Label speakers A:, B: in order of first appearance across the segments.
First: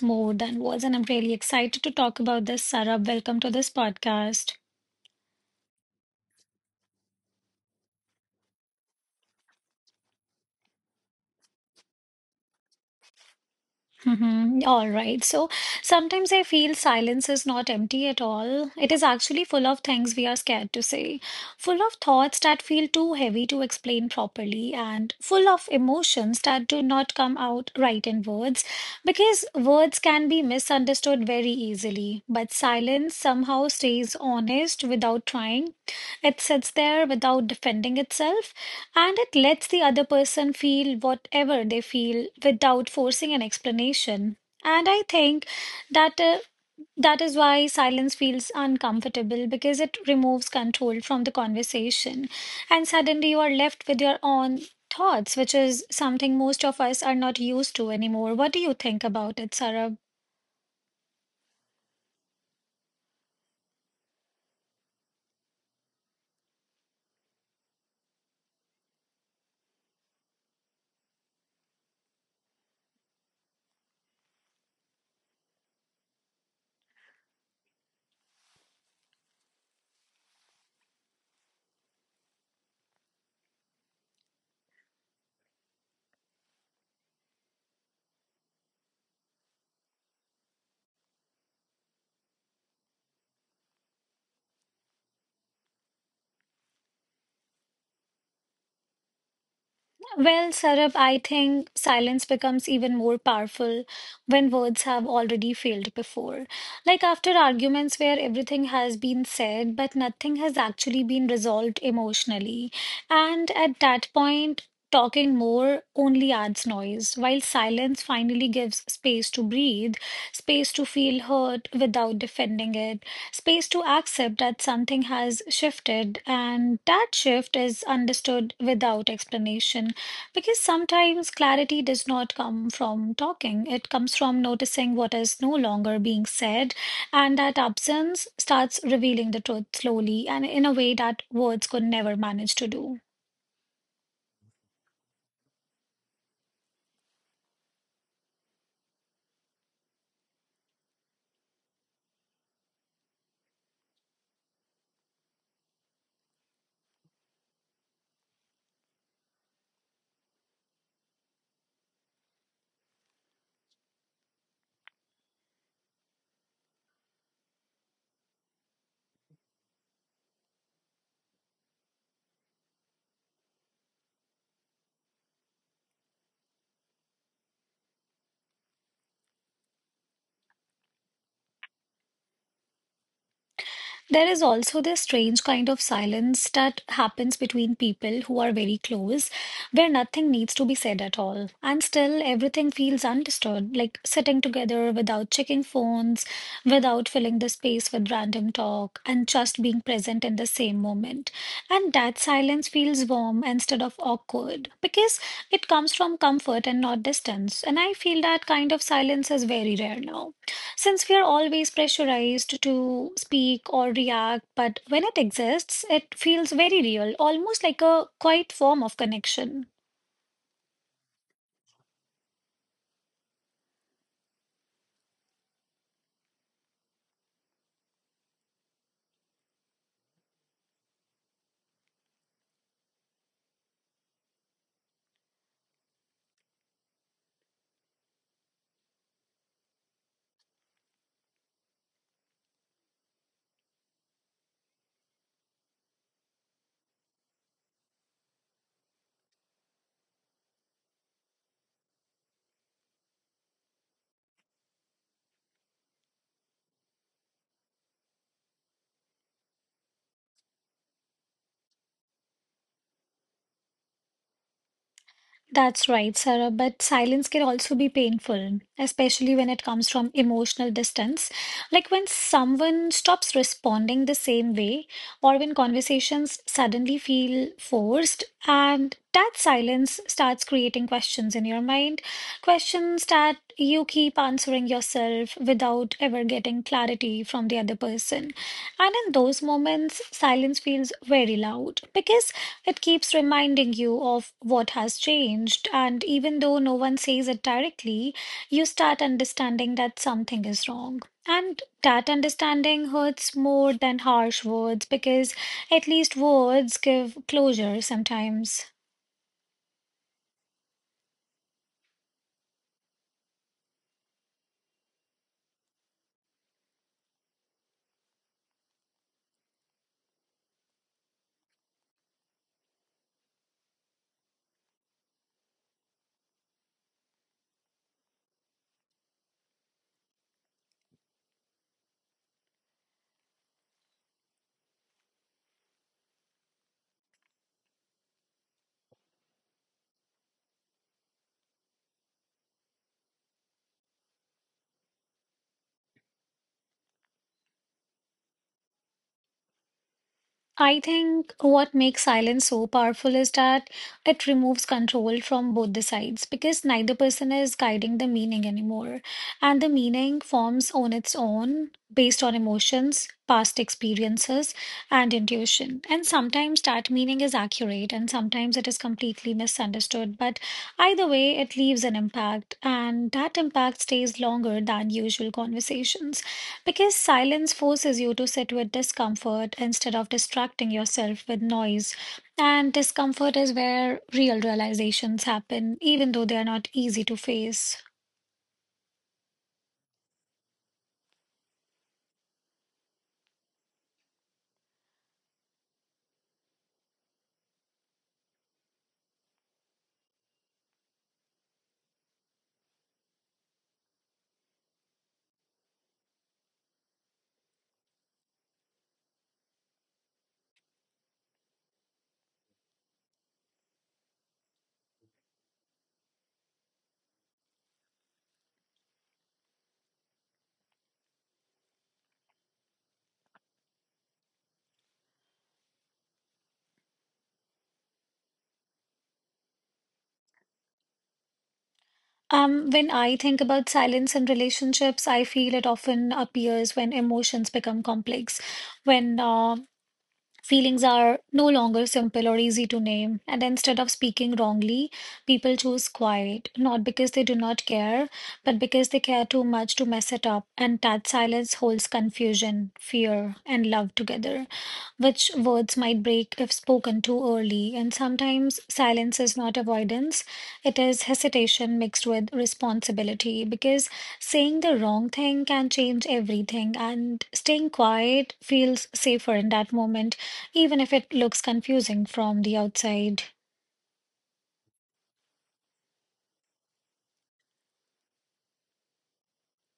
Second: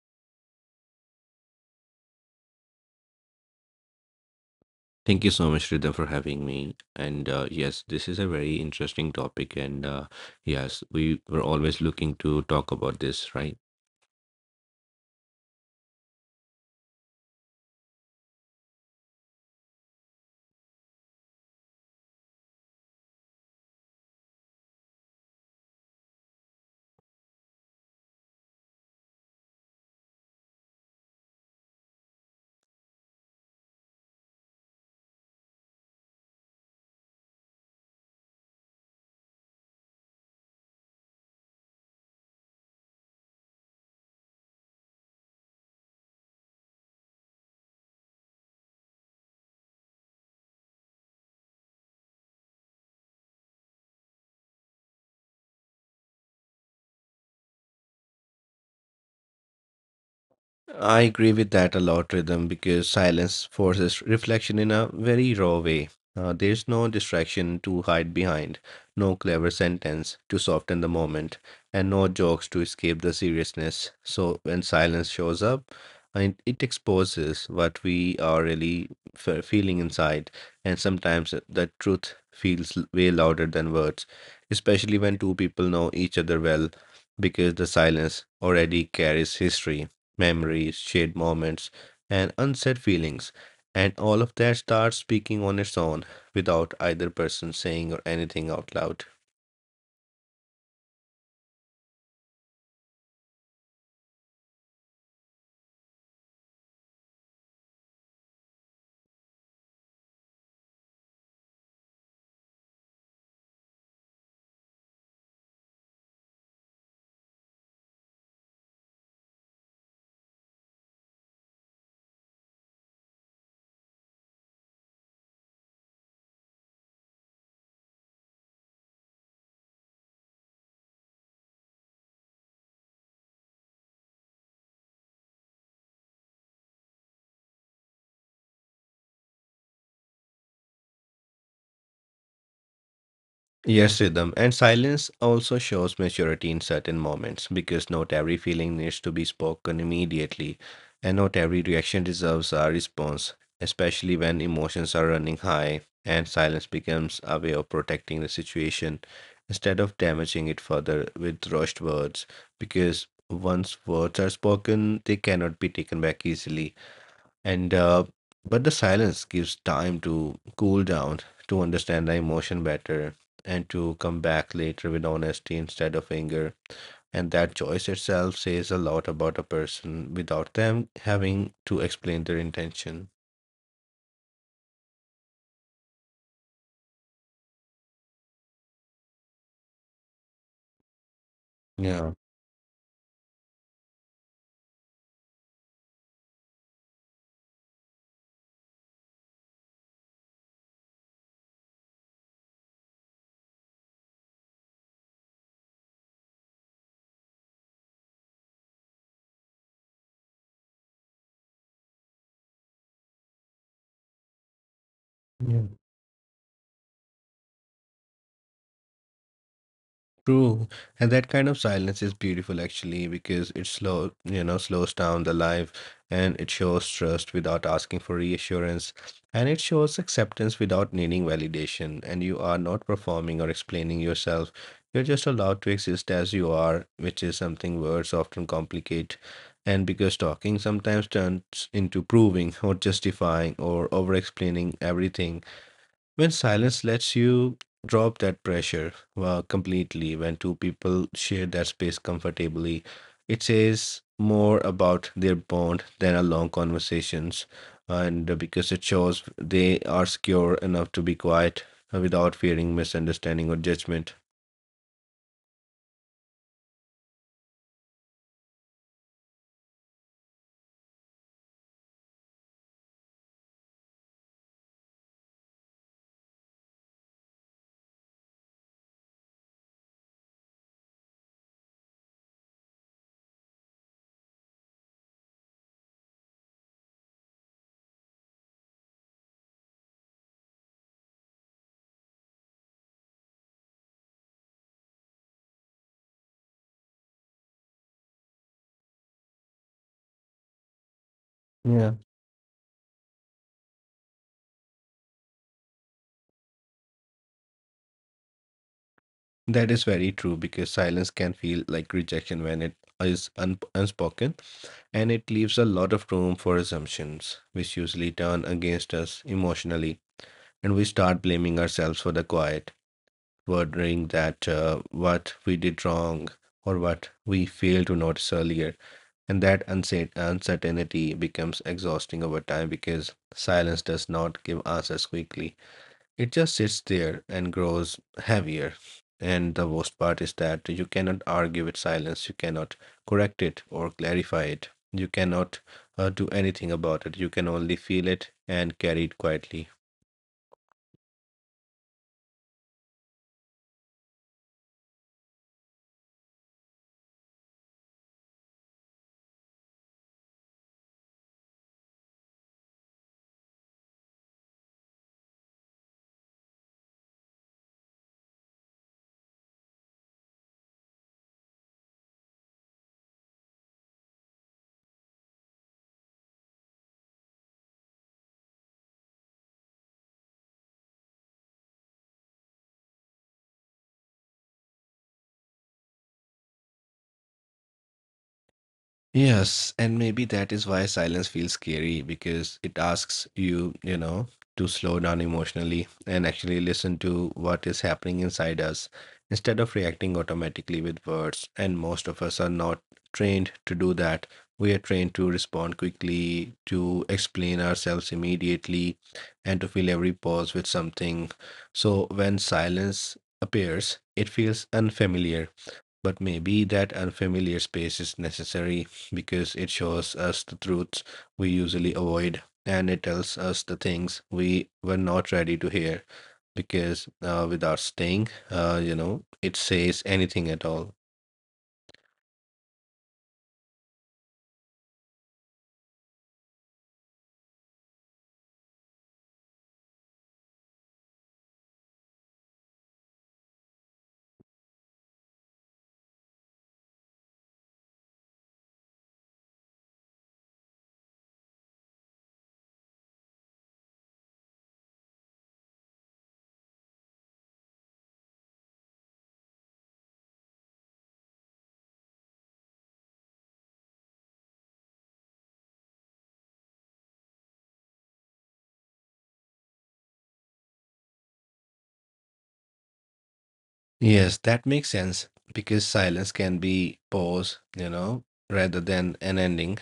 A: more than words. And I'm really excited to talk about this, Sarab. Welcome to this podcast.
B: Thank you so much, Rhythm, for having me. And yes, this is a very interesting topic. And yes, we were always looking to talk about this, right?
A: Mhm. All right. So sometimes I feel silence is not empty at all. It is actually full of things we are scared to say, full of thoughts that feel too heavy to explain properly, and full of emotions that do not come out right in words, because words can be misunderstood very easily. But silence somehow stays honest without trying. It sits there without defending itself. And it lets the other person feel whatever they feel without forcing an explanation. And I think that uh, that is why silence feels uncomfortable because it removes control from the conversation. And suddenly you are left with your own thoughts, which is something most of us are not used to anymore. What do you think about it, Sarab?
B: I agree with that a lot, Rhythm, because silence forces reflection in a very raw way. There's no distraction to hide behind, no clever sentence to soften the moment, and no jokes to escape the seriousness. So when silence shows up, and it exposes what we are really feeling inside, and sometimes the truth feels way louder than words, especially when two people know each other well, because the silence already carries history memories, shared moments, and unsaid feelings. And all of that starts speaking on its own without either person saying or anything out loud.
A: Well, Saurabh, I think silence becomes even more powerful when words have already failed before. Like after arguments where everything has been said, but nothing has actually been resolved emotionally. And at that point, talking more only adds noise, while silence finally gives space to breathe, space to feel hurt without defending it, space to accept that something has shifted, and that shift is understood without explanation. Because sometimes clarity does not come from talking, it comes from noticing what is no longer being said, and that absence starts revealing the truth slowly and in a way that words could never manage to do.
B: Yes, rhythm. And silence also shows maturity in certain moments because not every feeling needs to be spoken immediately, and not every reaction deserves a response, especially when emotions are running high and silence becomes a way of protecting the situation instead of damaging it further with rushed words. Because once words are spoken, they cannot be taken back easily and but the silence gives time to cool down, to understand the emotion better, and to come back later with honesty instead of anger, and that choice itself says a lot about a person without them having to explain their intention.
A: There is also this strange kind of silence that happens between people who are very close, where nothing needs to be said at all. And
B: Yeah.
A: still, everything feels undisturbed, like sitting together without checking phones, without filling the space with random talk, and just being present in the same moment. And that silence feels warm instead of awkward because it comes from comfort and not distance. And I feel that kind of silence is very rare now. Since we are always pressurized to speak or react, but when it
B: Yeah.
A: exists, it feels very real, almost like a quiet form of connection.
B: True, and that kind of silence is beautiful actually because it slows down the life, and it shows trust without asking for reassurance, and it shows acceptance without needing validation, and you are not performing or explaining yourself. You're just allowed to exist as you are, which is something words often complicate. And because talking sometimes turns into proving or justifying or over explaining everything, when silence lets you drop that pressure well, completely, when two people share that space comfortably, it says more about their bond than a long conversations. And because it shows they are secure enough to be quiet, without fearing misunderstanding or judgment.
A: That's right, Sarah, but silence can also be painful, especially when it comes from emotional distance. Like when someone stops responding the same way, or when conversations suddenly feel forced, and that silence starts creating questions in your mind. Questions that you keep answering yourself without ever getting clarity from the other person. And in those moments, silence feels very loud because it keeps reminding you of what has changed. And even though no one says it directly, you start understanding that something is wrong. And
B: Yeah.
A: that understanding hurts more than harsh words because at least words give closure sometimes.
B: That is very true because silence can feel like rejection when it is unspoken, and it leaves a lot of room for assumptions, which usually turn against us emotionally. And we start blaming ourselves for the quiet, wondering that what we did wrong or what we failed to notice earlier. And that unsaid uncertainty becomes exhausting over time because silence does not give answers quickly. It just sits there and grows heavier. And the worst part is that you cannot argue with silence, you cannot correct it or clarify it, you cannot do anything about it. You can only feel it and carry it quietly.
A: I think what makes silence so powerful is that it removes control from both the sides because neither person is guiding the meaning anymore. And the meaning forms on its own based on emotions, past experiences, and intuition. And sometimes that meaning is accurate and sometimes it is completely misunderstood. But either way, it leaves an impact, and that impact stays longer than usual conversations. Because silence forces you to sit with discomfort instead of distracting yourself with noise. And discomfort is where real realizations happen, even though they are not easy to face.
B: Yes, and maybe that is why silence feels scary because it asks you, you know, to slow down emotionally and actually listen to what is happening inside us instead of reacting automatically with words. And most of us are not trained to do that. We are trained to respond quickly, to explain ourselves immediately, and to fill every pause with something. So when silence appears, it feels unfamiliar, but maybe that unfamiliar space is necessary because it shows us the truths we usually avoid, and it tells us the things we were not ready to hear. Because without staying, you know, it says anything at all.
A: When I think about silence in relationships, I feel it often appears when emotions become complex, when feelings are no longer simple or easy to name, and instead of speaking wrongly, people choose quiet, not because they do not care, but because they care too much to mess it up, and that silence holds confusion, fear, and love together which words might break if spoken too early. And sometimes silence is not avoidance, it is hesitation mixed with responsibility because saying the wrong thing can change everything, and staying quiet feels safer in that moment, even if it looks confusing from the outside.
B: Yes, that makes sense because silence can be pause, you know, rather than an ending,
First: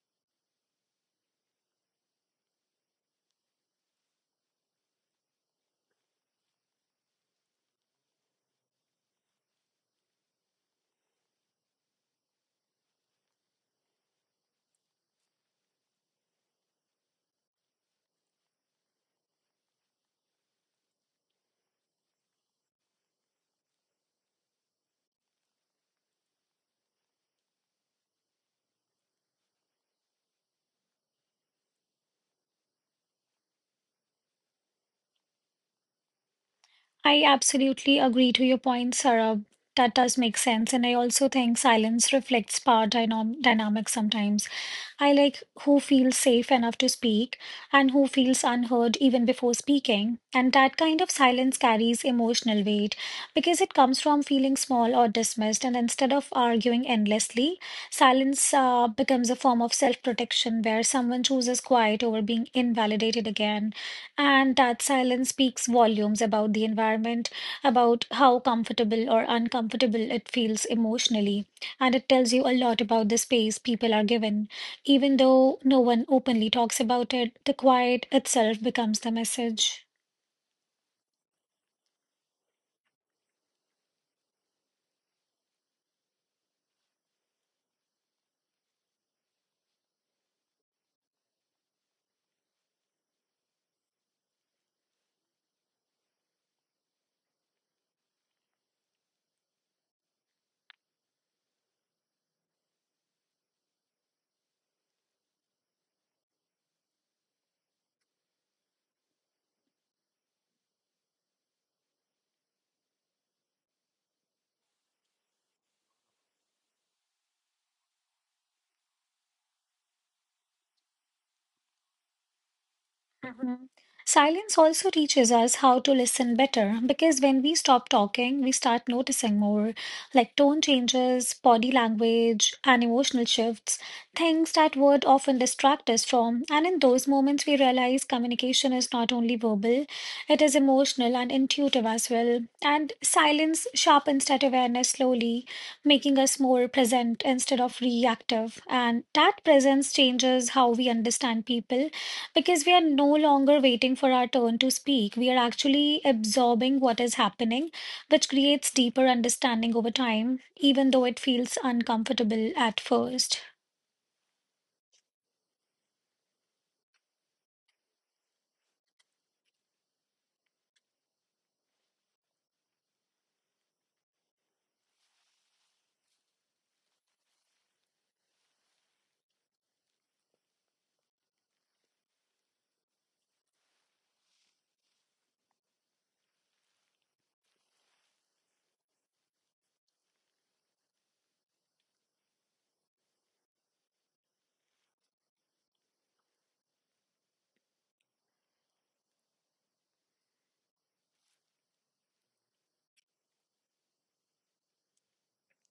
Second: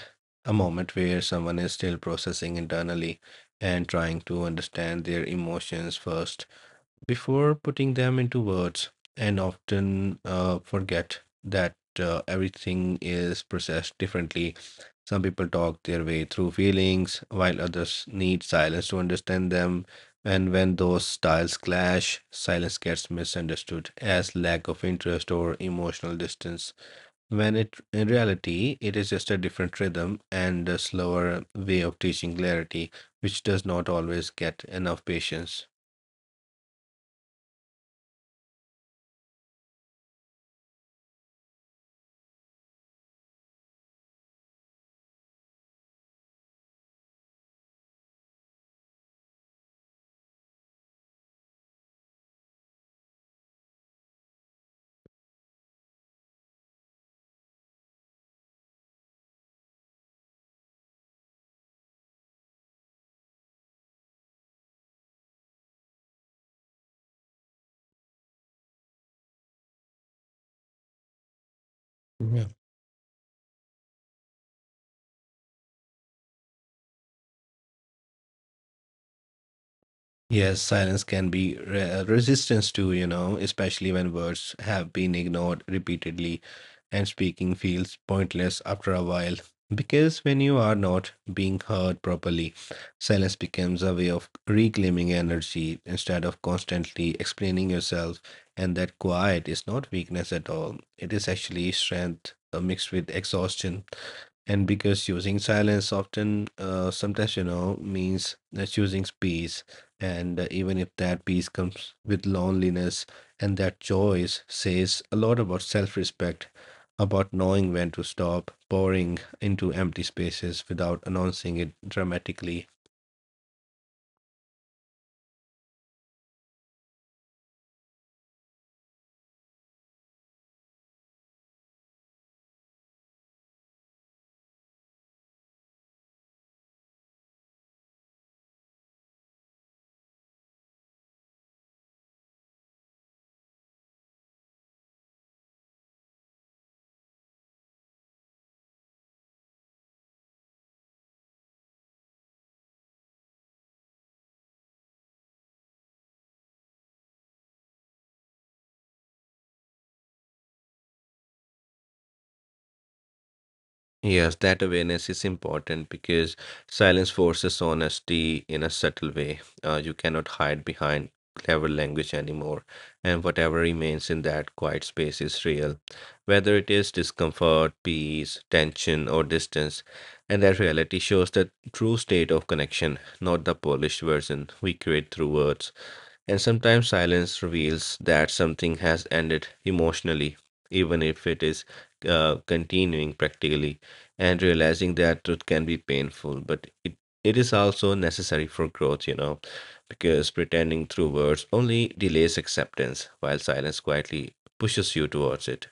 B: a moment where someone is still processing internally and trying to understand their emotions first before putting them into words, and often forget that everything is processed differently. Some people talk their way through feelings, while others need silence to understand them. And when those styles clash, silence gets misunderstood as lack of interest or emotional distance. When it, in reality, it is just a different rhythm and a slower way of teaching clarity, which does not always get enough patience.
A: I absolutely agree to your point, Sarah. That does make sense. And I also think silence reflects power dynamic sometimes. I like who feels safe enough to speak and who feels unheard even before speaking. And that kind of silence carries emotional weight because it comes from feeling small or dismissed. And instead of arguing endlessly, silence becomes a form of self-protection where someone chooses quiet over being invalidated again. And that silence speaks volumes about the environment, about how comfortable or uncomfortable it feels emotionally. And it tells
B: Yeah.
A: you a lot about the space people are given. Even though no one openly talks about it, the quiet itself becomes the message.
B: Yes, silence can be resistance to, you know, especially when words have been ignored repeatedly and speaking feels pointless after a while. Because when you are not being heard properly, silence becomes a way of reclaiming energy instead of constantly explaining yourself. And that quiet is not weakness at all, it is actually strength mixed with exhaustion, and because choosing silence often sometimes you know means choosing peace, and even if that peace comes with loneliness, and that choice says a lot about self-respect, about knowing when to stop pouring into empty spaces without announcing it dramatically.
A: Mhm. Silence also teaches us how to listen better because when we stop talking, we start noticing more like tone changes, body language, and emotional shifts, things that would often distract us from. And in those moments, we realize communication is not only verbal, it is emotional and intuitive as well. And silence sharpens that awareness slowly, making us more present instead of reactive. And that presence changes how we understand people because we are no longer waiting for our turn to speak. We are actually absorbing what is happening, which creates deeper understanding over time, even though it feels uncomfortable at first.
B: Yes, that awareness is important because silence forces honesty in a subtle way. You cannot hide behind clever language anymore, and whatever remains in that quiet space is real, whether it is discomfort, peace, tension, or distance. And that reality shows the true state of connection, not the polished version we create through words. And sometimes silence reveals that something has ended emotionally, even if it is continuing practically. And realizing that truth can be painful, but it is also necessary for growth, you know, because pretending through words only delays acceptance, while silence quietly pushes you towards it.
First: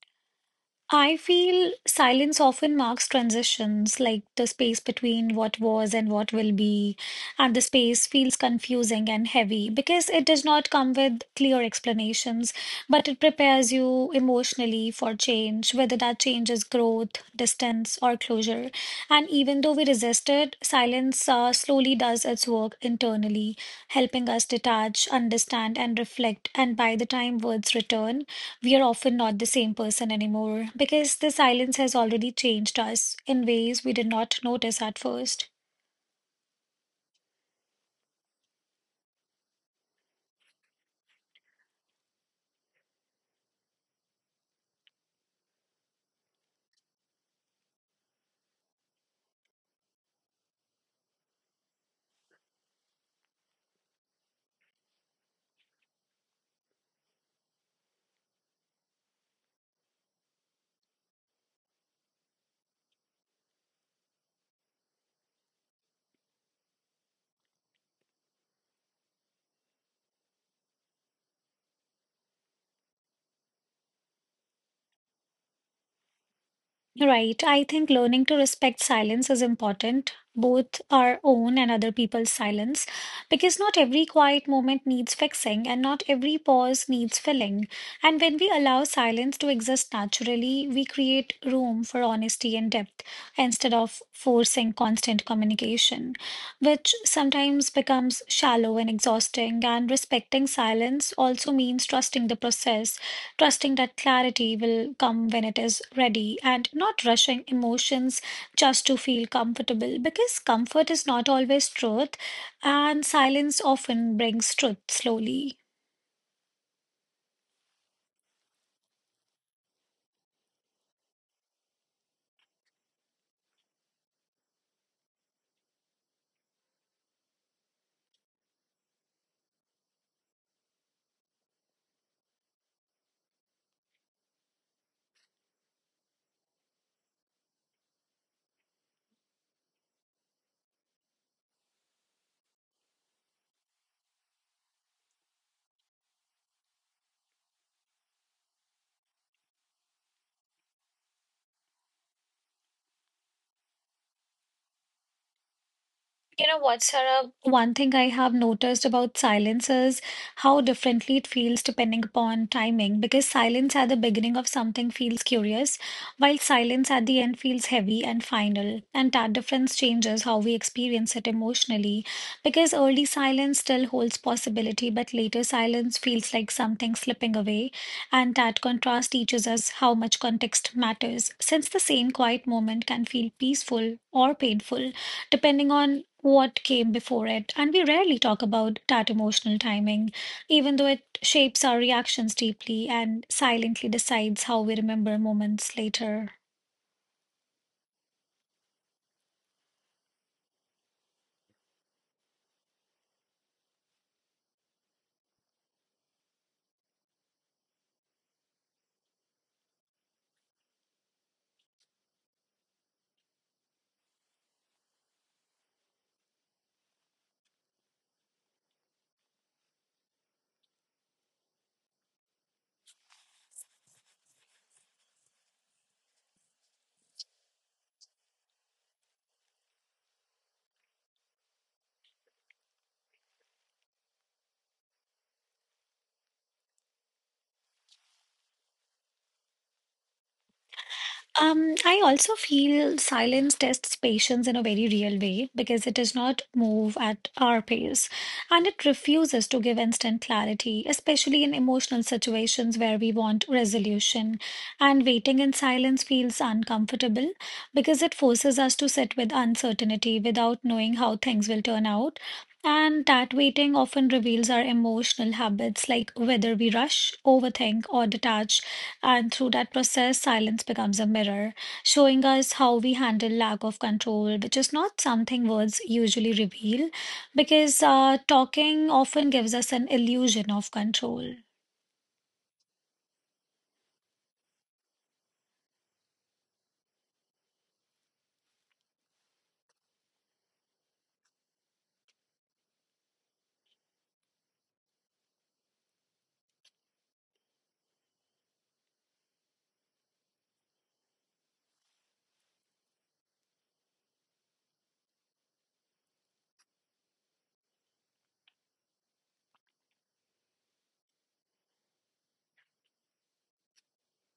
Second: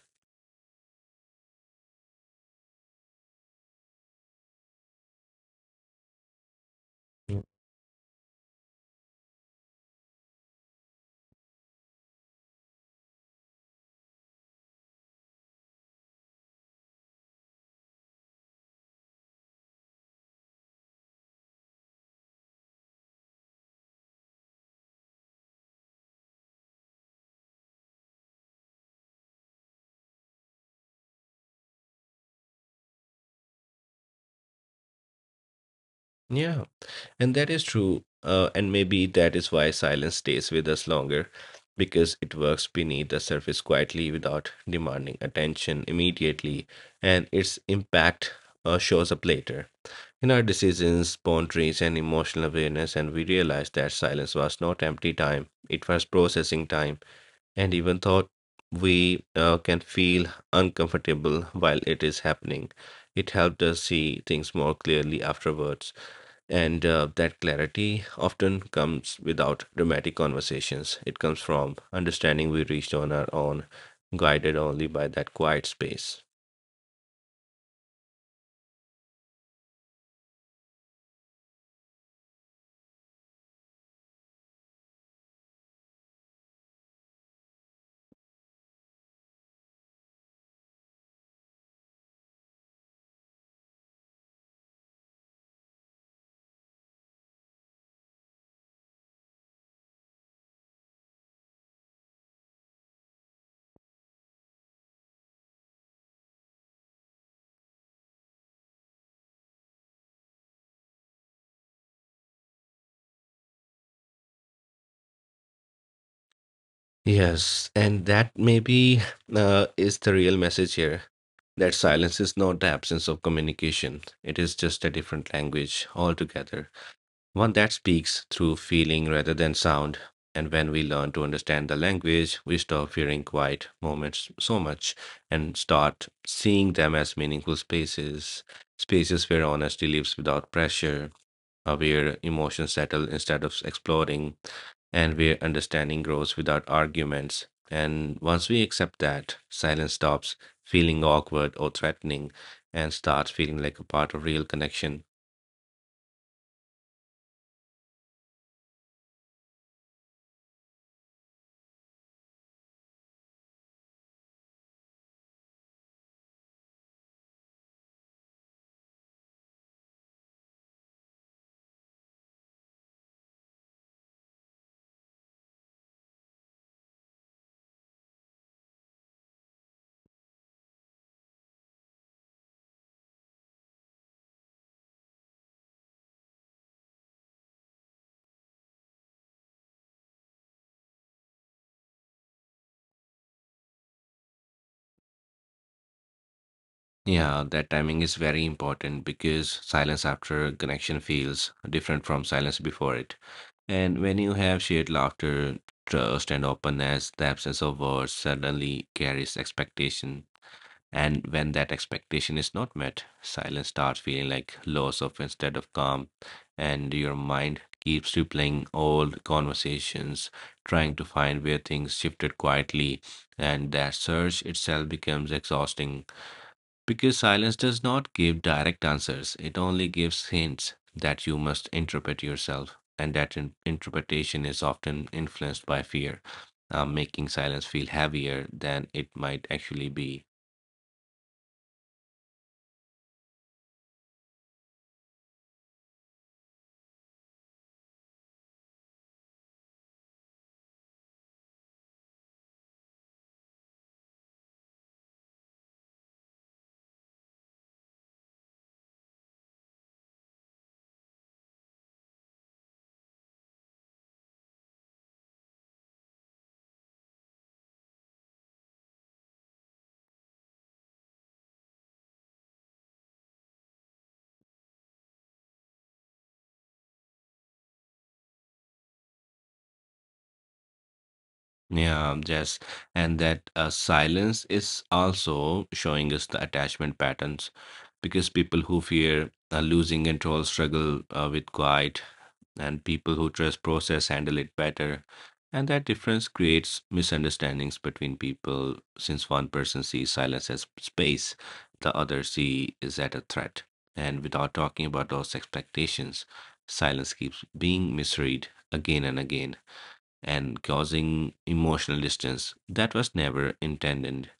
A: I feel silence often marks transitions, like the space between what was and what will be,
B: Mm.
A: and the space feels confusing and heavy because it does not come with clear explanations, but it prepares you emotionally for change, whether that change is growth, distance, or closure. And even though we resist it, silence slowly does its work internally, helping us detach, understand, and reflect. And by the time words return, we are often not the same person anymore because the silence has already changed us in ways we did not notice at first.
B: Yeah. And that is true. And maybe that is why silence stays with us longer, because it works beneath the surface quietly without demanding attention immediately, and its impact shows up later. In our decisions, boundaries, and emotional awareness, and we realized that silence was not empty time, it was processing time. And even though we can feel uncomfortable while it is happening, it helped us see things more clearly afterwards, and that clarity often comes without dramatic conversations. It comes from understanding we reached on our own, guided only by that quiet space.
A: Right, I think learning to respect silence is important, both our own and other people's silence, because not every quiet moment needs fixing and not every pause needs filling. And when we allow silence to exist naturally, we create room for honesty and depth instead of forcing constant communication, which sometimes becomes shallow and exhausting. And respecting silence also means trusting the process, trusting that clarity will come when it is ready, and not rushing emotions just to feel comfortable because comfort is not always truth, and silence often brings truth slowly.
B: Yes, and that maybe is the real message here. That silence is not the absence of communication, it is just a different language altogether, one that speaks through feeling rather than sound. And when we learn to understand the language, we stop fearing quiet moments so much and start seeing them as meaningful spaces, spaces where honesty lives without pressure, where emotions settle instead of exploding, and where understanding grows without arguments. And once we accept that, silence stops feeling awkward or threatening and starts feeling like a part of real connection.
A: You know what, Sarah? One thing I have noticed about silence is how differently it feels depending upon timing. Because silence at the beginning of something feels curious, while silence at the end feels heavy and final. And that difference changes how we experience it emotionally. Because early silence still holds possibility, but later silence feels like something slipping away. And that contrast teaches us how much context matters, since the same quiet moment can feel peaceful or painful depending on what came before it. And we rarely talk about that emotional timing, even though it shapes our reactions deeply and silently decides how we remember moments later.
B: Yeah, that timing is very important because silence after connection feels different from silence before it. And when you have shared laughter, trust, and openness, the absence of words suddenly carries expectation. And when that expectation is not met, silence starts feeling like loss of instead of calm, and your mind keeps replaying old conversations, trying to find where things shifted quietly, and that search itself becomes exhausting because silence does not give direct answers, it only gives hints that you must interpret yourself, and that interpretation is often influenced by fear, making silence feel heavier than it might actually be.
A: I also feel silence tests patience in a very real way because it does not move at our pace and it refuses to give instant clarity, especially in emotional situations where we want resolution. And waiting in silence feels uncomfortable because it forces us to sit with uncertainty without knowing how things will turn out. And that waiting often reveals our emotional habits, like whether we rush, overthink, or detach and through that process, silence becomes a mirror, showing us how we handle lack of control, which is not something words usually reveal, because talking often gives us an illusion of control.
B: Yeah, yes, and that silence is also showing us the attachment patterns because people who fear losing control struggle with quiet, and people who trust process handle it better. And that difference creates misunderstandings between people since one person sees silence as space, the other see is at a threat. And without talking about those expectations, silence keeps being misread again and again, and causing emotional distance that was never intended.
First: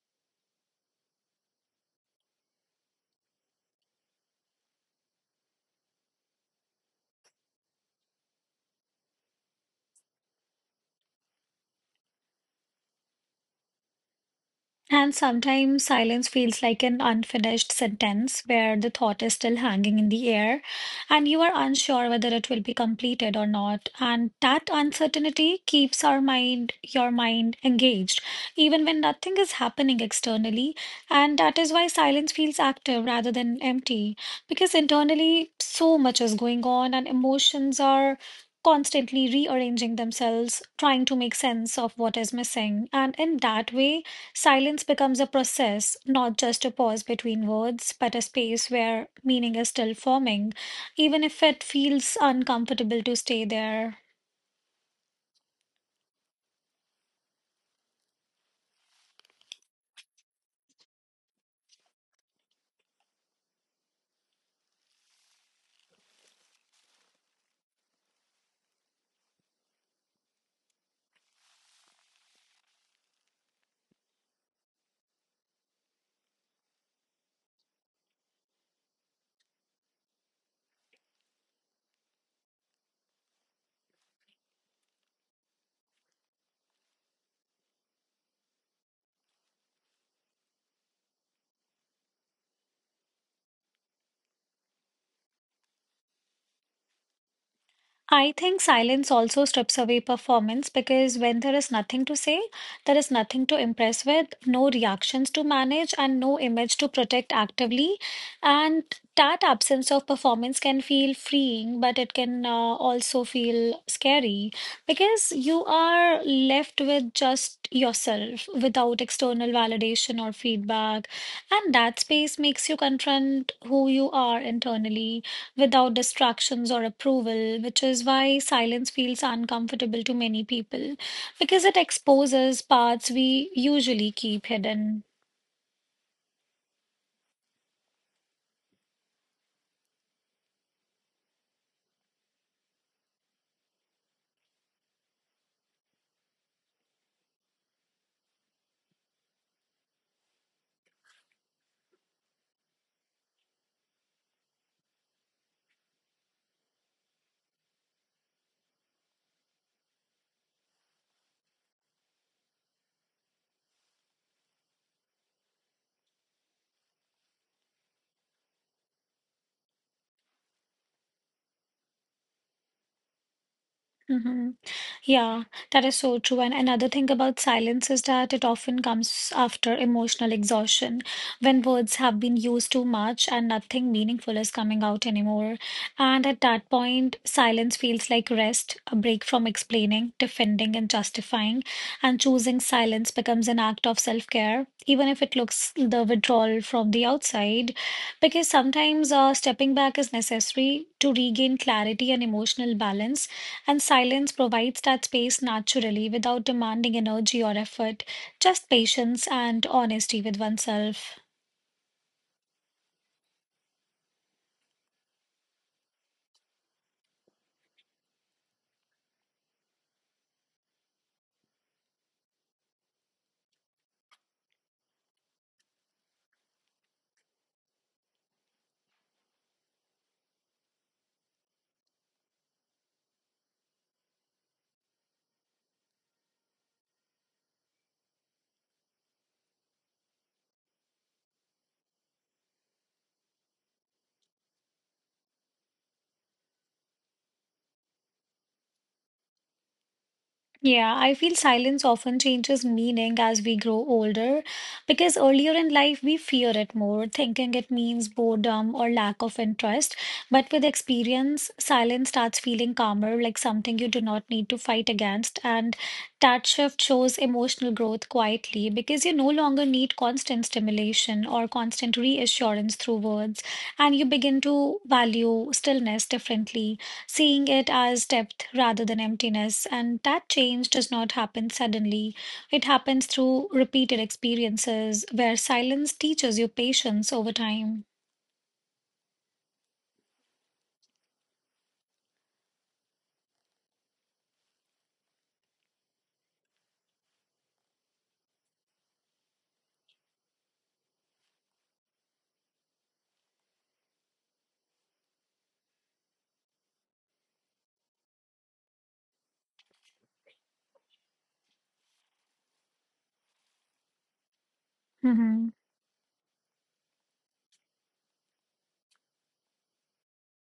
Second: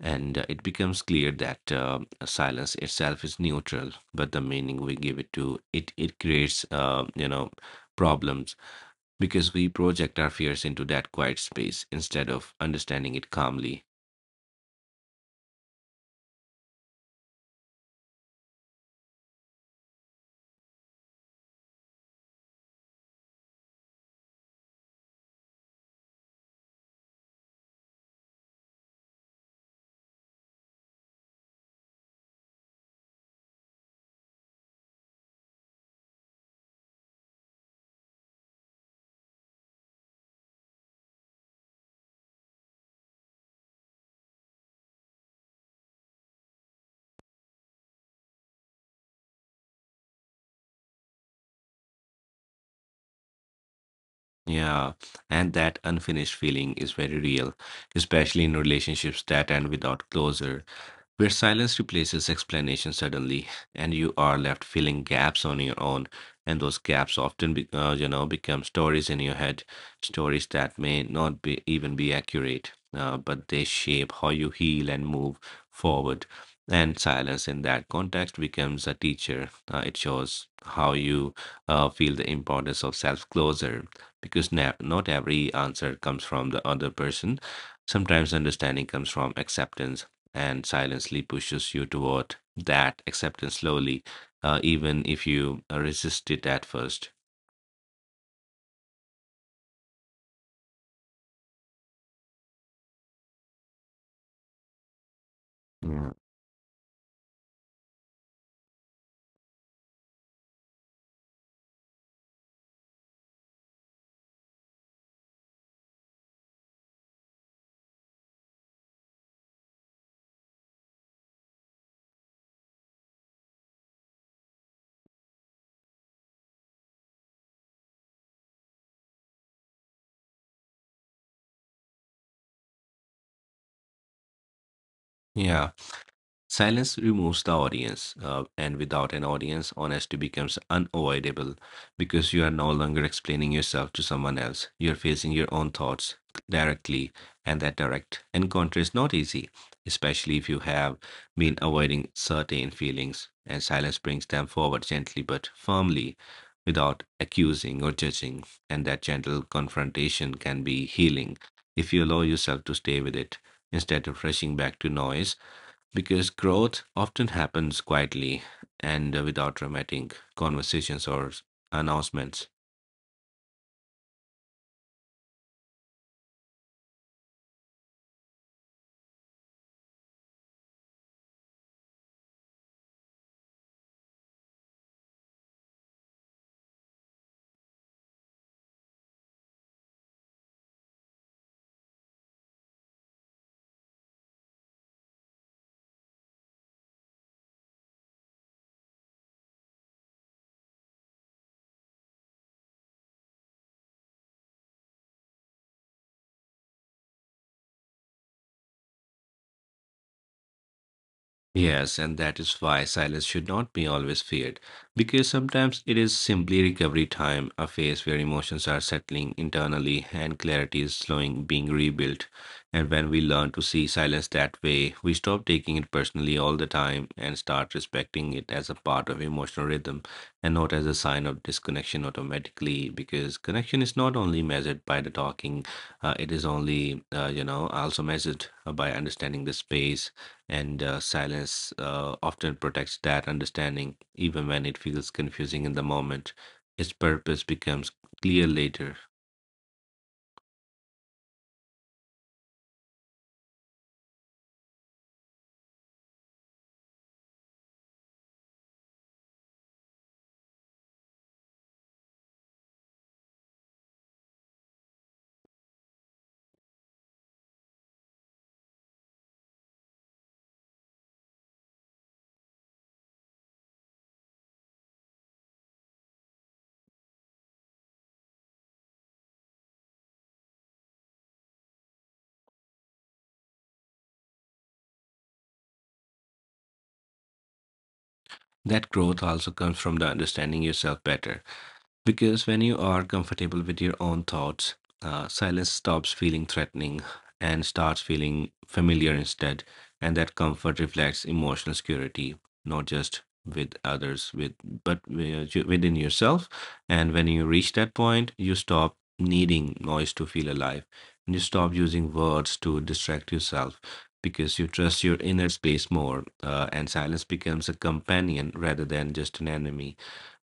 B: And it becomes clear that silence itself is neutral, but the meaning we give it to it it creates problems because we project our fears into that quiet space instead of understanding it calmly.
A: And sometimes silence feels like an unfinished sentence where the thought is still hanging in the air and you are unsure whether it will be completed or not. And that uncertainty keeps your mind engaged, even when nothing is happening externally. And that is why silence feels active rather than empty, because internally so much is going on and emotions are constantly rearranging themselves, trying to make sense of what is missing. And in that way, silence becomes a process, not just a pause between words, but a space where meaning is still forming, even if it feels uncomfortable to stay there.
B: Yeah, and that unfinished feeling is very real, especially in relationships that end without closure, where silence replaces explanation suddenly, and you are left filling gaps on your own. And those gaps often, become stories in your head, stories that may not be even be accurate, but they shape how you heal and move forward. And silence in that context becomes a teacher. It shows how you feel the importance of self closure, because not every answer comes from the other person. Sometimes understanding comes from acceptance, and silently pushes you toward that acceptance slowly, even if you resist it at first.
A: I think silence also strips away performance because when there is nothing to say, there is nothing to impress with, no reactions to manage,
B: Yeah.
A: and no image to protect actively. And that absence of performance can feel freeing, but it can also feel scary because you are left with just yourself without external validation or feedback. And that space makes you confront who you are internally without distractions or approval, which is why silence feels uncomfortable to many people because it exposes parts we usually keep hidden.
B: Yeah. Silence removes the audience, and without an audience, honesty becomes unavoidable because you are no longer explaining yourself to someone else. You're facing your own thoughts directly, and that direct encounter is not easy, especially if you have been avoiding certain feelings, and silence brings them forward gently but firmly without accusing or judging. And that gentle confrontation can be healing if you allow yourself to stay with it instead of rushing back to noise because growth often happens quietly and without dramatic conversations or announcements.
A: Mhm. Yeah, that is so true. And another thing about silence is that it often comes after emotional exhaustion, when words have been used too much and nothing meaningful is coming out anymore. And at that point, silence feels like rest, a break from explaining, defending, and justifying. And choosing silence becomes an act of self-care, even if it looks the withdrawal from the outside, because sometimes stepping back is necessary to regain clarity and emotional balance and silence provides that space naturally without demanding energy or effort, just patience and honesty with oneself.
B: Yes, and that is why silence should not be always feared, because sometimes it is simply recovery time, a phase where emotions are settling internally and clarity is slowing being rebuilt. And when we learn to see silence that way, we stop taking it personally all the time and start respecting it as a part of emotional rhythm and not as a sign of disconnection automatically, because connection is not only measured by the talking, it is only, also measured by understanding the space and silence often protects that understanding, even when it feels confusing in the moment. Its purpose becomes clear later.
A: Yeah, I feel silence often changes meaning as we grow older because earlier in life we fear it more, thinking it means boredom or lack of interest. But with experience, silence starts feeling calmer, like something you do not need to fight against. And that shift shows emotional growth quietly because you no longer need constant stimulation or constant reassurance through words, and you begin to value stillness differently, seeing it as depth rather than emptiness. And that change does not happen suddenly, it happens through repeated experiences where silence teaches you patience over time.
B: That growth also comes from the understanding yourself better. Because when you are comfortable with your own thoughts, silence stops feeling threatening and starts feeling familiar instead. And that comfort reflects emotional security, not just with others, with within yourself. And when you reach that point, you stop needing noise to feel alive, and you stop using words to distract yourself because you trust your inner
A: Mm-hmm.
B: space more, and silence becomes a companion rather than just an enemy,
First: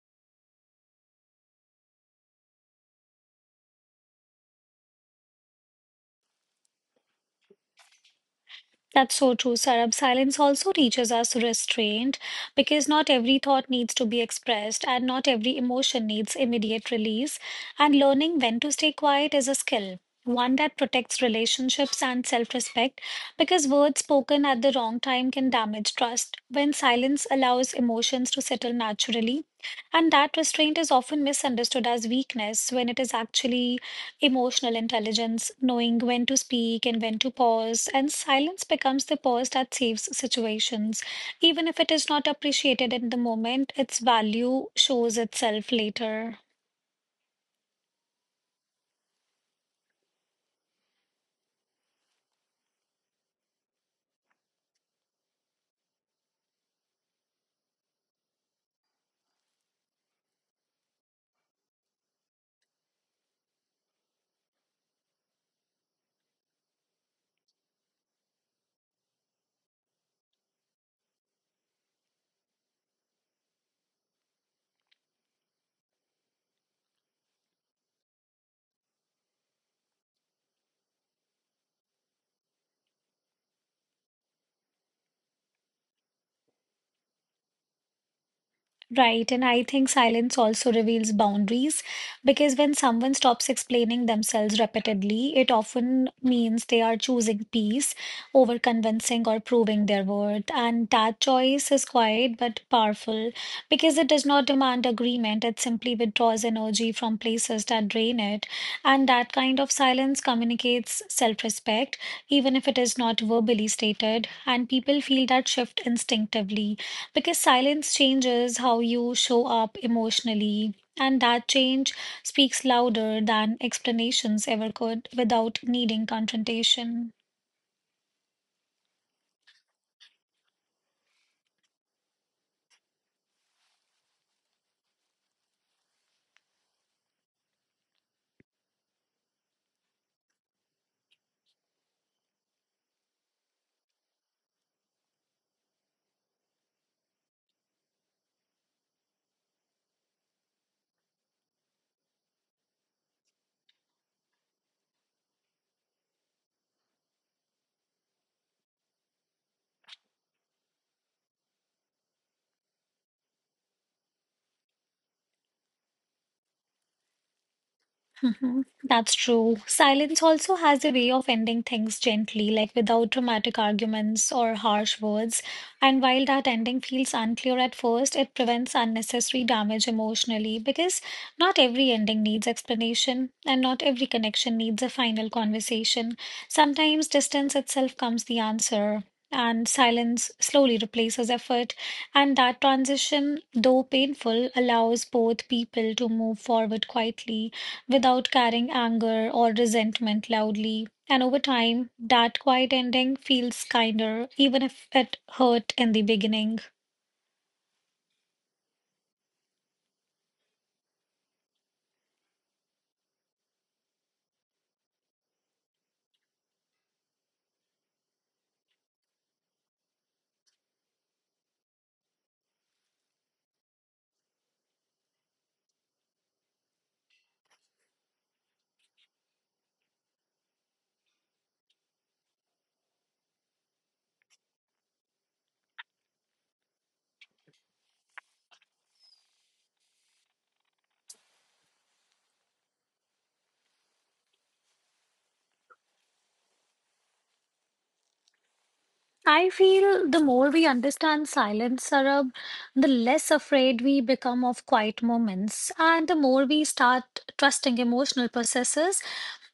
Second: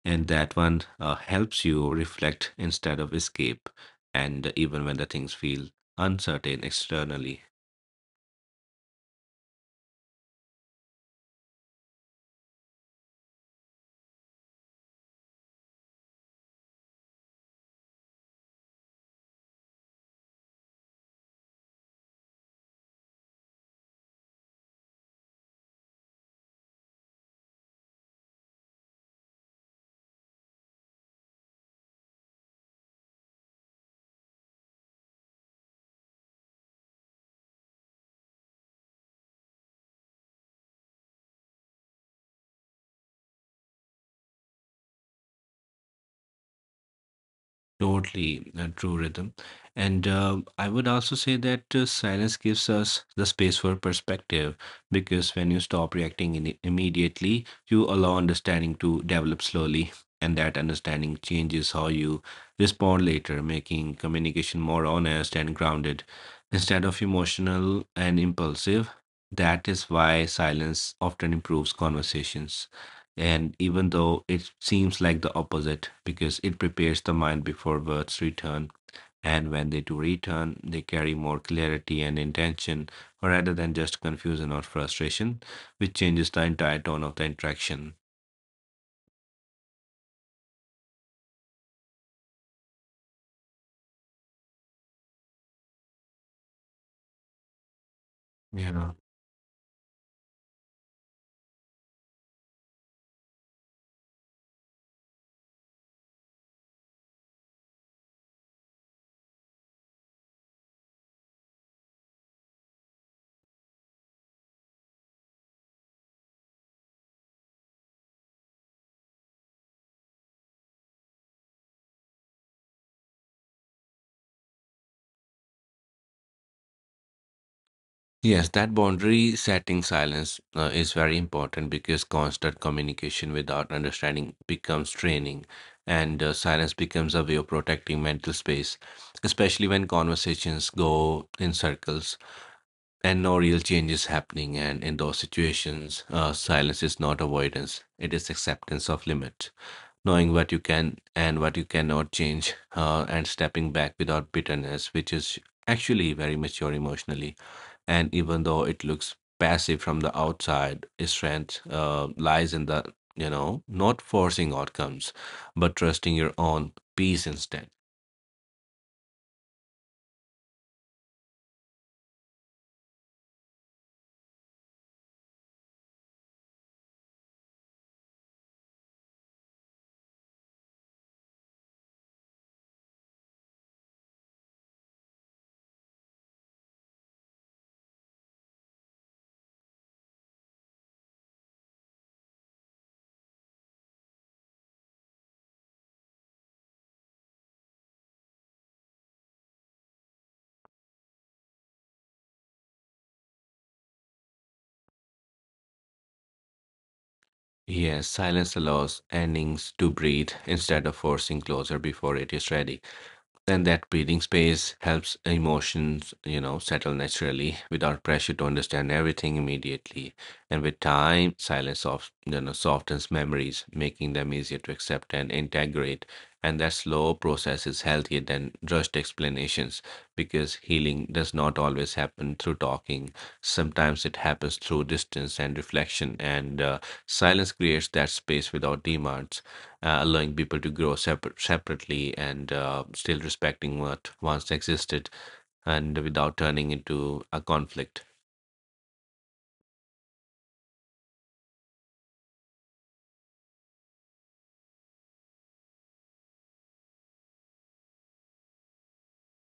B: and that one helps you reflect instead of escape, and even when the things feel uncertain externally.
A: That's so true, Sarab. Silence also teaches us restraint because not every thought needs to be expressed and not every emotion needs immediate release. And learning when to stay quiet is a skill, one that protects relationships and self respect because words spoken at the wrong time can damage trust. When silence allows emotions to settle naturally, and that restraint is often misunderstood as weakness when it is actually emotional intelligence, knowing when to speak and when to pause, and silence becomes the pause that saves situations. Even if it is not appreciated in the moment, its value shows itself later.
B: Totally a true rhythm. And I would also say that silence gives us the space for perspective because when you stop reacting in immediately, you allow understanding to develop slowly. And that understanding changes how you respond later, making communication more honest and grounded instead of emotional and impulsive. That is why silence often improves conversations. And even though it seems like the opposite, because it prepares the mind before words return, and when they do return, they carry more clarity and intention rather than just confusion or frustration, which changes the entire tone of the interaction.
A: Right, and I think silence also reveals boundaries because when someone stops explaining themselves repeatedly, it often means they are choosing peace over
B: Yeah.
A: convincing or proving their worth. And that choice is quiet but powerful because it does not demand agreement, it simply withdraws energy from places that drain it. And that kind of silence communicates self-respect, even if it is not verbally stated, and people feel that shift instinctively because silence changes how you show up emotionally, and that change speaks louder than explanations ever could without needing confrontation.
B: Yes, that boundary setting silence is very important because constant communication without understanding becomes training, and silence becomes a way of protecting mental space, especially when conversations go in circles and no real change is happening. And in those situations, silence is not avoidance, it is acceptance of limit, knowing what you can and what you cannot change, and stepping back without bitterness, which is actually very mature emotionally. And even though it looks passive from the outside, its strength lies in the, you know, not forcing outcomes, but trusting your own peace instead.
A: Hmm. That's true. Silence also has a way of ending things gently, like without dramatic arguments or harsh words. And while that ending feels unclear at first, it prevents unnecessary damage emotionally because not every ending needs explanation and not every connection needs a final conversation. Sometimes distance itself comes the answer. And silence slowly replaces effort, and that transition, though painful, allows both people to move forward quietly without carrying anger or resentment loudly. And over time, that quiet ending feels kinder, even if it hurt in the beginning.
B: Yes, silence allows endings to breathe instead of forcing closure before it is ready. Then that breathing space helps emotions, you know, settle naturally without pressure to understand everything immediately. And with time, silence soft, you know, softens memories, making them easier to accept and integrate. And that slow process is healthier than rushed explanations because healing does not always happen through talking. Sometimes it happens through distance and reflection, and silence creates that space without demands, allowing people to grow separately, and still respecting what once existed and without turning into a conflict.
A: I feel the more we understand silence, Sarab, the less afraid we become of quiet moments, and the more we start trusting emotional processes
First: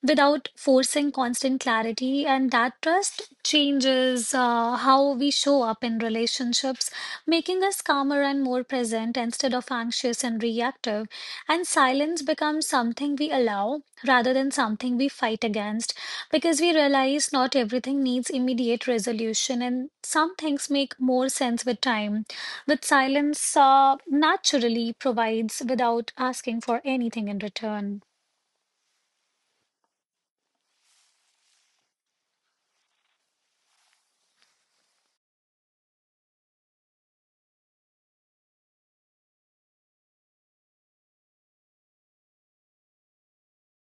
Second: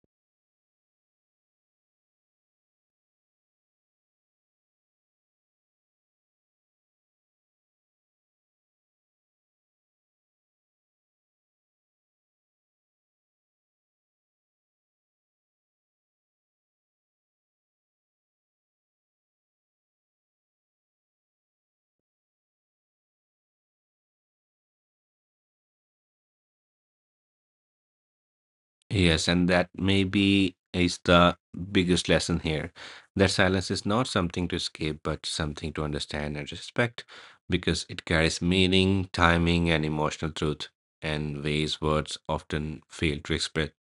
A: without forcing constant clarity. And that trust changes how we show up in relationships, making us calmer and more present instead of anxious and reactive. And silence becomes something we allow rather than something we fight against because we realize not everything needs immediate resolution and some things make more sense with time, with silence naturally provides without asking for anything in return.
B: Yes, and that maybe is the biggest lesson here, that silence is not something to escape, but something to understand and respect because it carries meaning, timing, and emotional truth and ways words often fail to express.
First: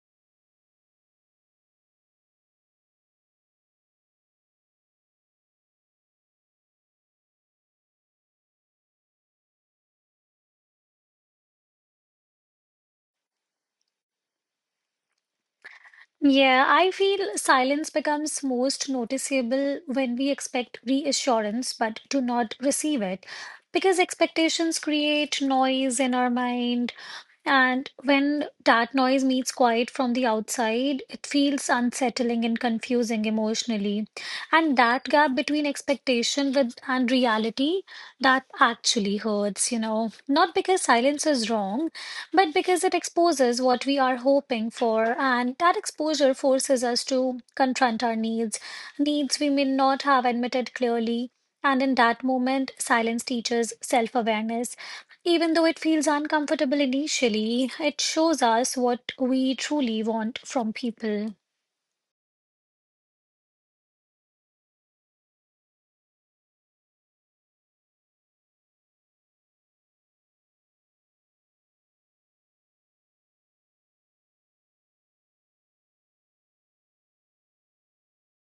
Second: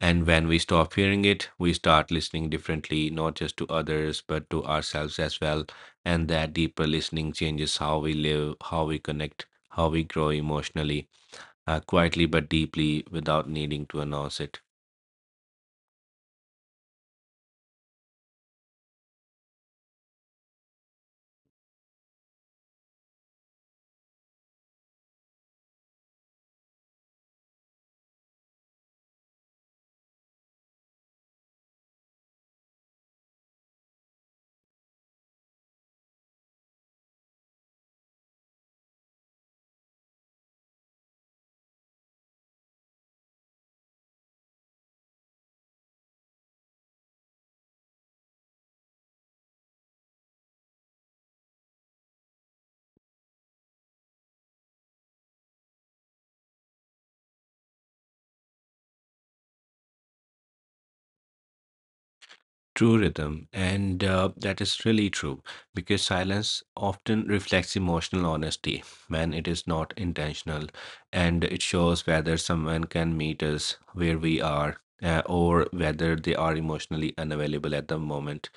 B: And when we stop hearing it, we start listening differently, not just to others, but to ourselves as well. And that deeper listening changes how we live, how we connect, how we grow emotionally, quietly but deeply without needing to announce it.
A: Yeah, I feel silence becomes most noticeable when we expect reassurance but do not receive it because expectations create noise in our mind. And when that noise meets quiet from the outside, it feels unsettling and confusing emotionally. And that gap between expectation with and reality, that actually hurts, you know. Not because silence is wrong, but because it exposes what we are hoping for, and that exposure forces us to confront our needs, needs we may not have admitted clearly. And in that moment, silence teaches self awareness. Even though it feels uncomfortable initially, it shows us what we truly want from people.
B: True rhythm, and that is really true because silence often reflects emotional honesty when it is not intentional, and it shows whether someone can meet us where we are or whether they are emotionally unavailable at the moment.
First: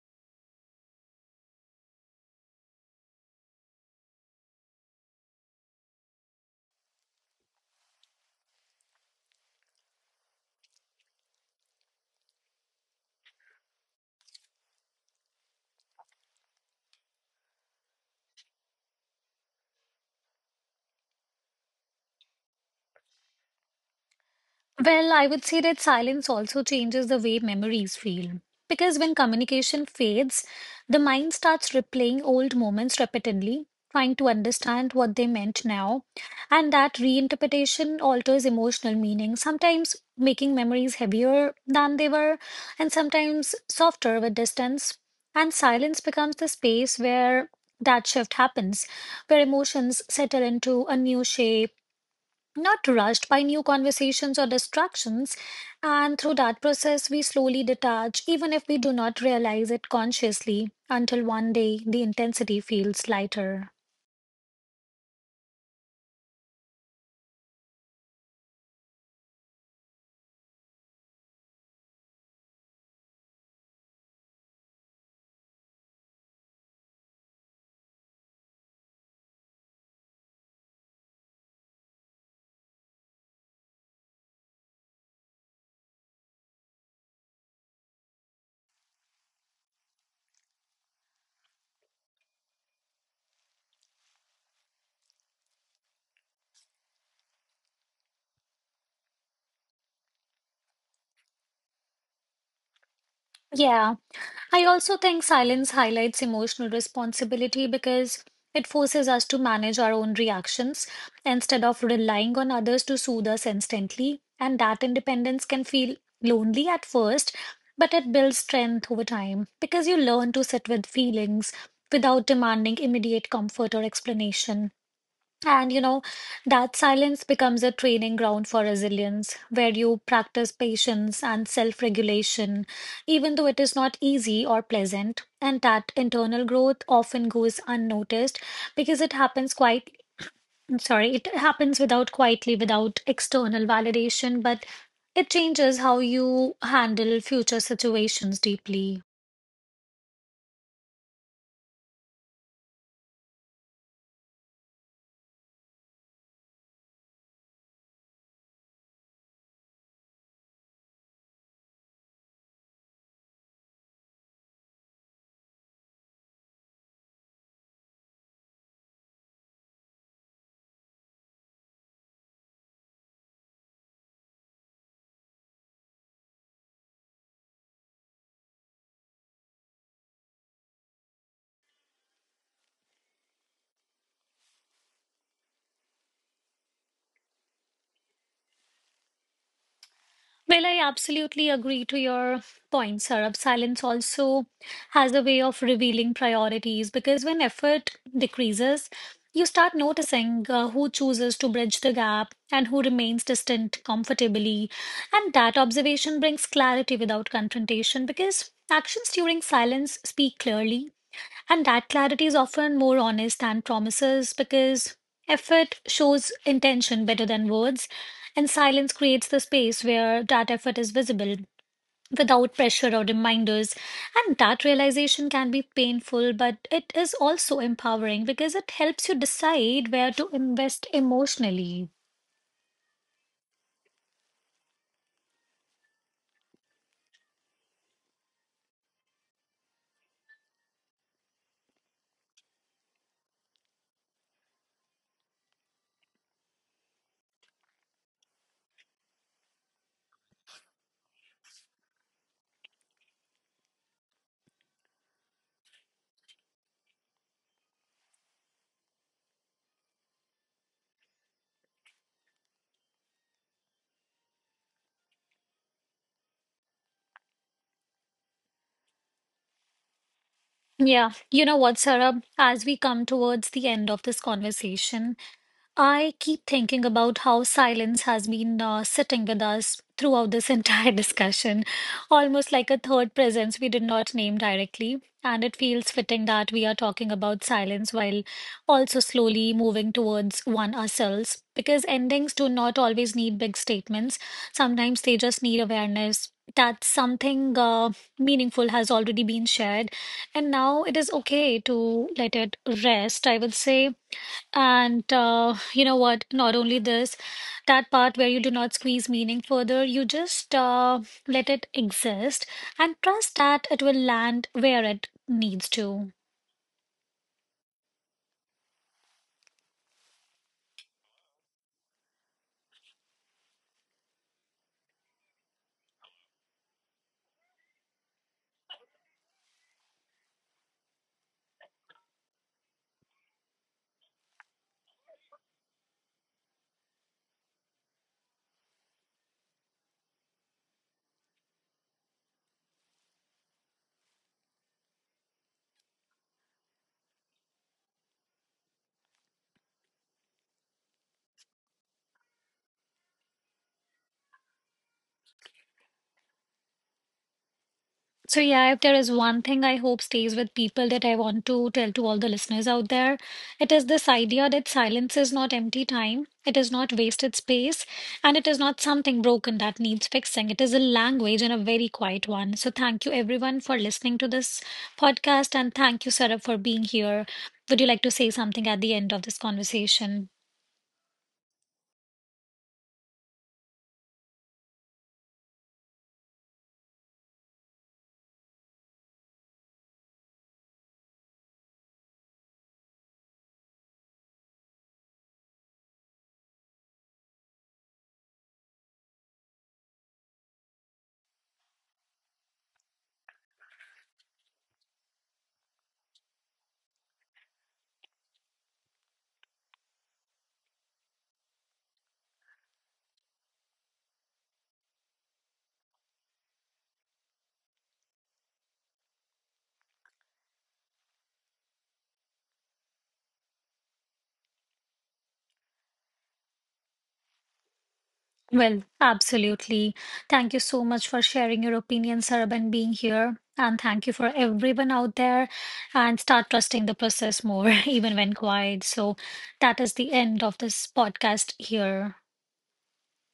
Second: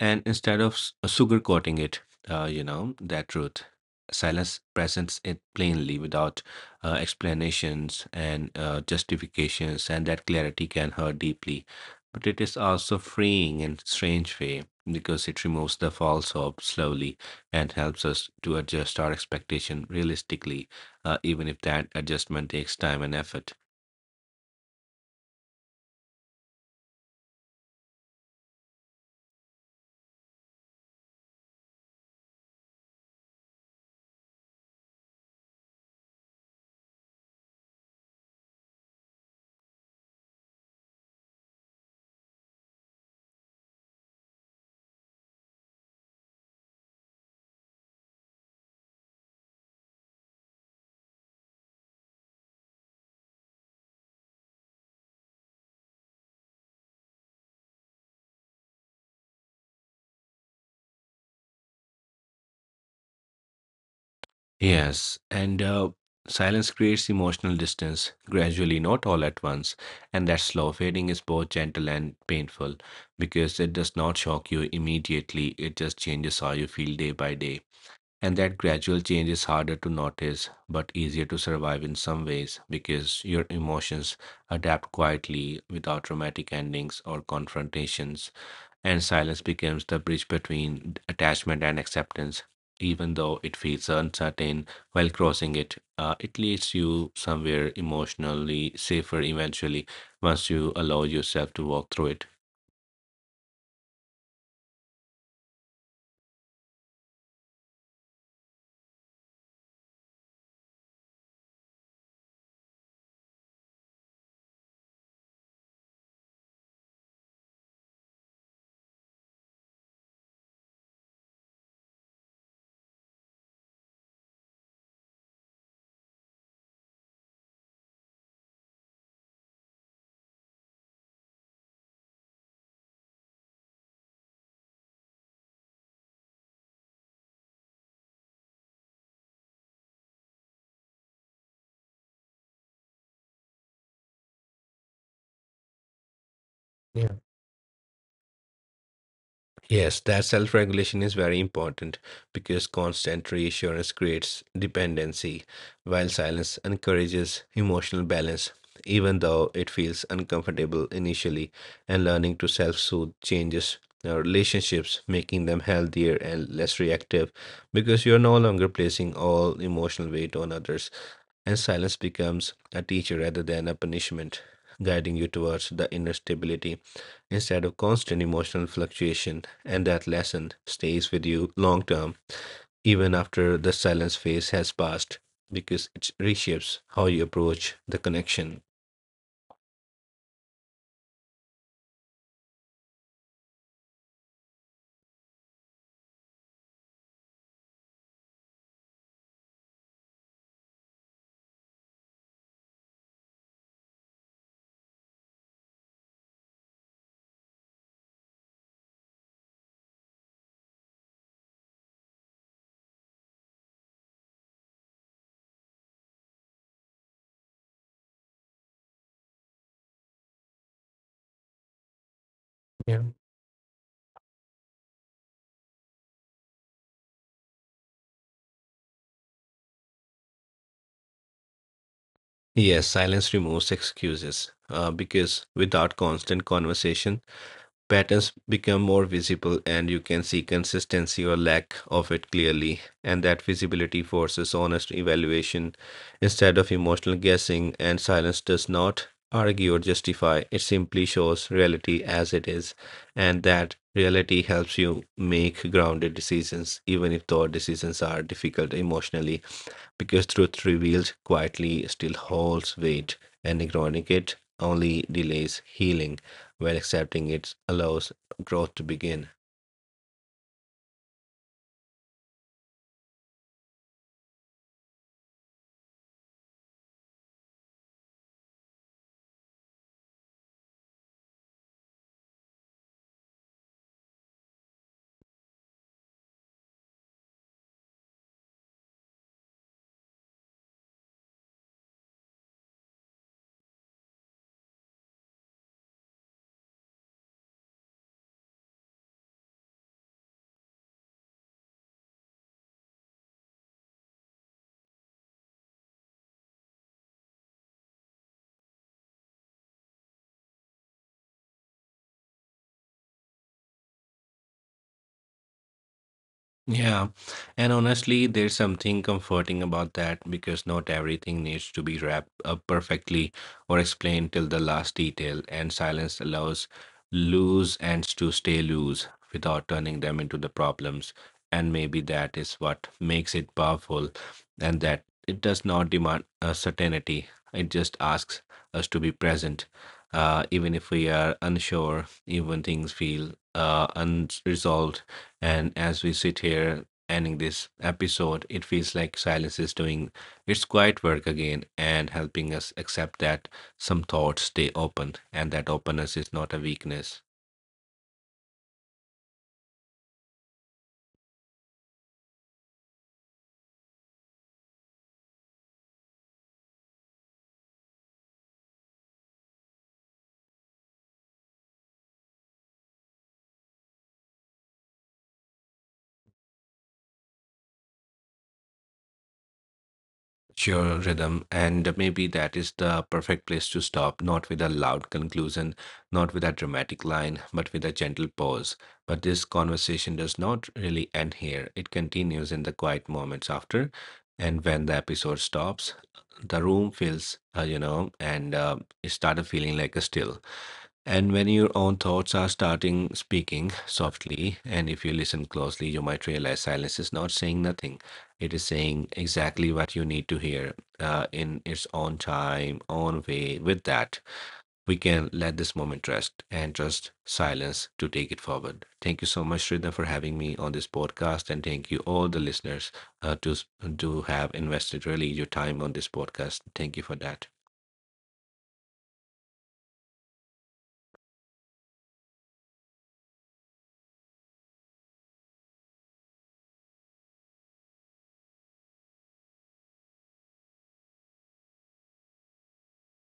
B: And instead of sugarcoating it, that truth, silence presents it plainly without explanations and justifications, and that clarity can hurt deeply. But it is also freeing in strange way because it removes the false hope slowly and helps us to adjust our expectation realistically, even if that adjustment takes time and effort.
A: Well, I would say that silence also changes the way memories feel. Because when communication fades, the mind starts replaying old moments repeatedly, trying to understand what they meant now. And that reinterpretation alters emotional meaning, sometimes making memories heavier than they were, and sometimes softer with distance. And silence becomes the space where that shift happens, where emotions settle into a new shape not rushed by new conversations or distractions. And through that process, we slowly detach, even if we do not realize it consciously, until one day the intensity feels lighter.
B: Yes, and silence creates emotional distance gradually, not all at once. And that slow fading is both gentle and painful because it does not shock you immediately, it just changes how you feel day by day. And that gradual change is harder to notice but easier to survive in some ways because your emotions adapt quietly without dramatic endings or confrontations, and silence becomes the bridge between attachment and acceptance. Even though it feels uncertain while crossing it, it leads you somewhere emotionally safer eventually once you allow yourself to walk through it.
A: Yeah. I also think silence highlights emotional responsibility because it forces us to manage our own reactions instead of relying on others to soothe us instantly. And that independence can feel lonely at first, but it builds strength over time because you learn to sit with feelings without demanding immediate comfort or explanation. And you know, that silence becomes a training ground for resilience, where you practice patience and self-regulation, even though it is not easy or pleasant. And that internal growth often goes unnoticed because it happens quite, I'm sorry, it happens without quietly, without external validation, but it changes how you handle future situations deeply.
B: Yes, that self regulation is very important because constant reassurance creates dependency, while silence encourages emotional balance, even though it feels uncomfortable initially. And learning to self soothe changes our relationships, making them healthier and less reactive because you're no longer placing all emotional weight on others. And silence becomes a teacher rather than a punishment, guiding you towards the inner stability instead of constant emotional fluctuation, and that lesson stays with you long term, even after the silence phase has passed, because it reshapes how you approach the connection.
A: Well, I absolutely agree to your point, Sarab. Silence also has a way of revealing priorities because when effort decreases, you start noticing who chooses to bridge the gap and who remains distant comfortably. And that observation brings clarity without confrontation because actions during silence speak clearly and that clarity is often more honest than promises because effort shows intention better than words, and silence creates the space where that effort is visible without pressure
B: Yeah.
A: or reminders. And that realization can be painful, but it is also empowering because it helps you decide where to invest emotionally.
B: Yes, silence removes excuses, because without constant conversation, patterns become more visible and you can see consistency or lack of it clearly. And that visibility forces honest evaluation instead of emotional guessing, and silence does not argue or justify, it simply shows reality as it is. And that reality helps you make grounded decisions, even if those decisions are difficult emotionally because truth revealed quietly still holds weight, and ignoring it only delays healing, while accepting it allows growth to begin.
A: Yeah, you know what, Sarah, as we come towards the end of this conversation, I keep thinking about how silence has been sitting with us throughout this entire discussion, almost like a third presence we did not name directly. And it feels fitting that we are talking about silence while also slowly moving towards one ourselves, because endings do not always need big statements. Sometimes they just need awareness that something meaningful has already been shared, and now it is okay to let it rest, I would say. And you know what? Not only this, that part where you do not squeeze meaning further, you just let it exist and trust that it will land where it needs to.
B: Yeah. And honestly, there's something comforting about that because not everything needs to be wrapped up perfectly or explained till the last detail, and silence allows loose ends to stay loose without turning them into the problems. And maybe that is what makes it powerful, and that it does not demand a certainty. It just asks us to be present, even if we are unsure, even things feel unresolved, and as we sit here ending this episode, it feels like silence is doing its quiet work again and helping us accept that some thoughts stay open and that openness is not a weakness.
A: So, yeah, if there is one thing I hope stays with people that I want to tell to all the listeners out there, it is this idea that silence is not empty time, it is not wasted space, and it is not something broken that needs fixing. It is a language and a very quiet one. So, thank you everyone for listening to this podcast, and thank you, Sarah, for being here. Would you like to say something at the end of this conversation?
B: Sure, rhythm. And maybe that is the perfect place to stop, not with a loud conclusion, not with a dramatic line, but with a gentle pause. But this conversation does not really end here. It continues in the quiet moments after. And when the episode stops, the room feels, you know, and it started feeling like a still. And when your own thoughts are starting speaking softly, and if you listen closely, you might realize silence is not saying nothing. It is saying exactly what you need to hear in its own time, own way. With that, we can let this moment rest and trust silence to take it forward. Thank you so much, Shrida, for having me on this podcast. And thank you, all the listeners, uh, to, to have invested really your time on this podcast. Thank you for that.
A: Well, absolutely. Thank you so much for sharing your opinion, Sarab, and being here. And thank you for everyone out there. And start trusting the process more, even when quiet. So that is the end of this podcast here.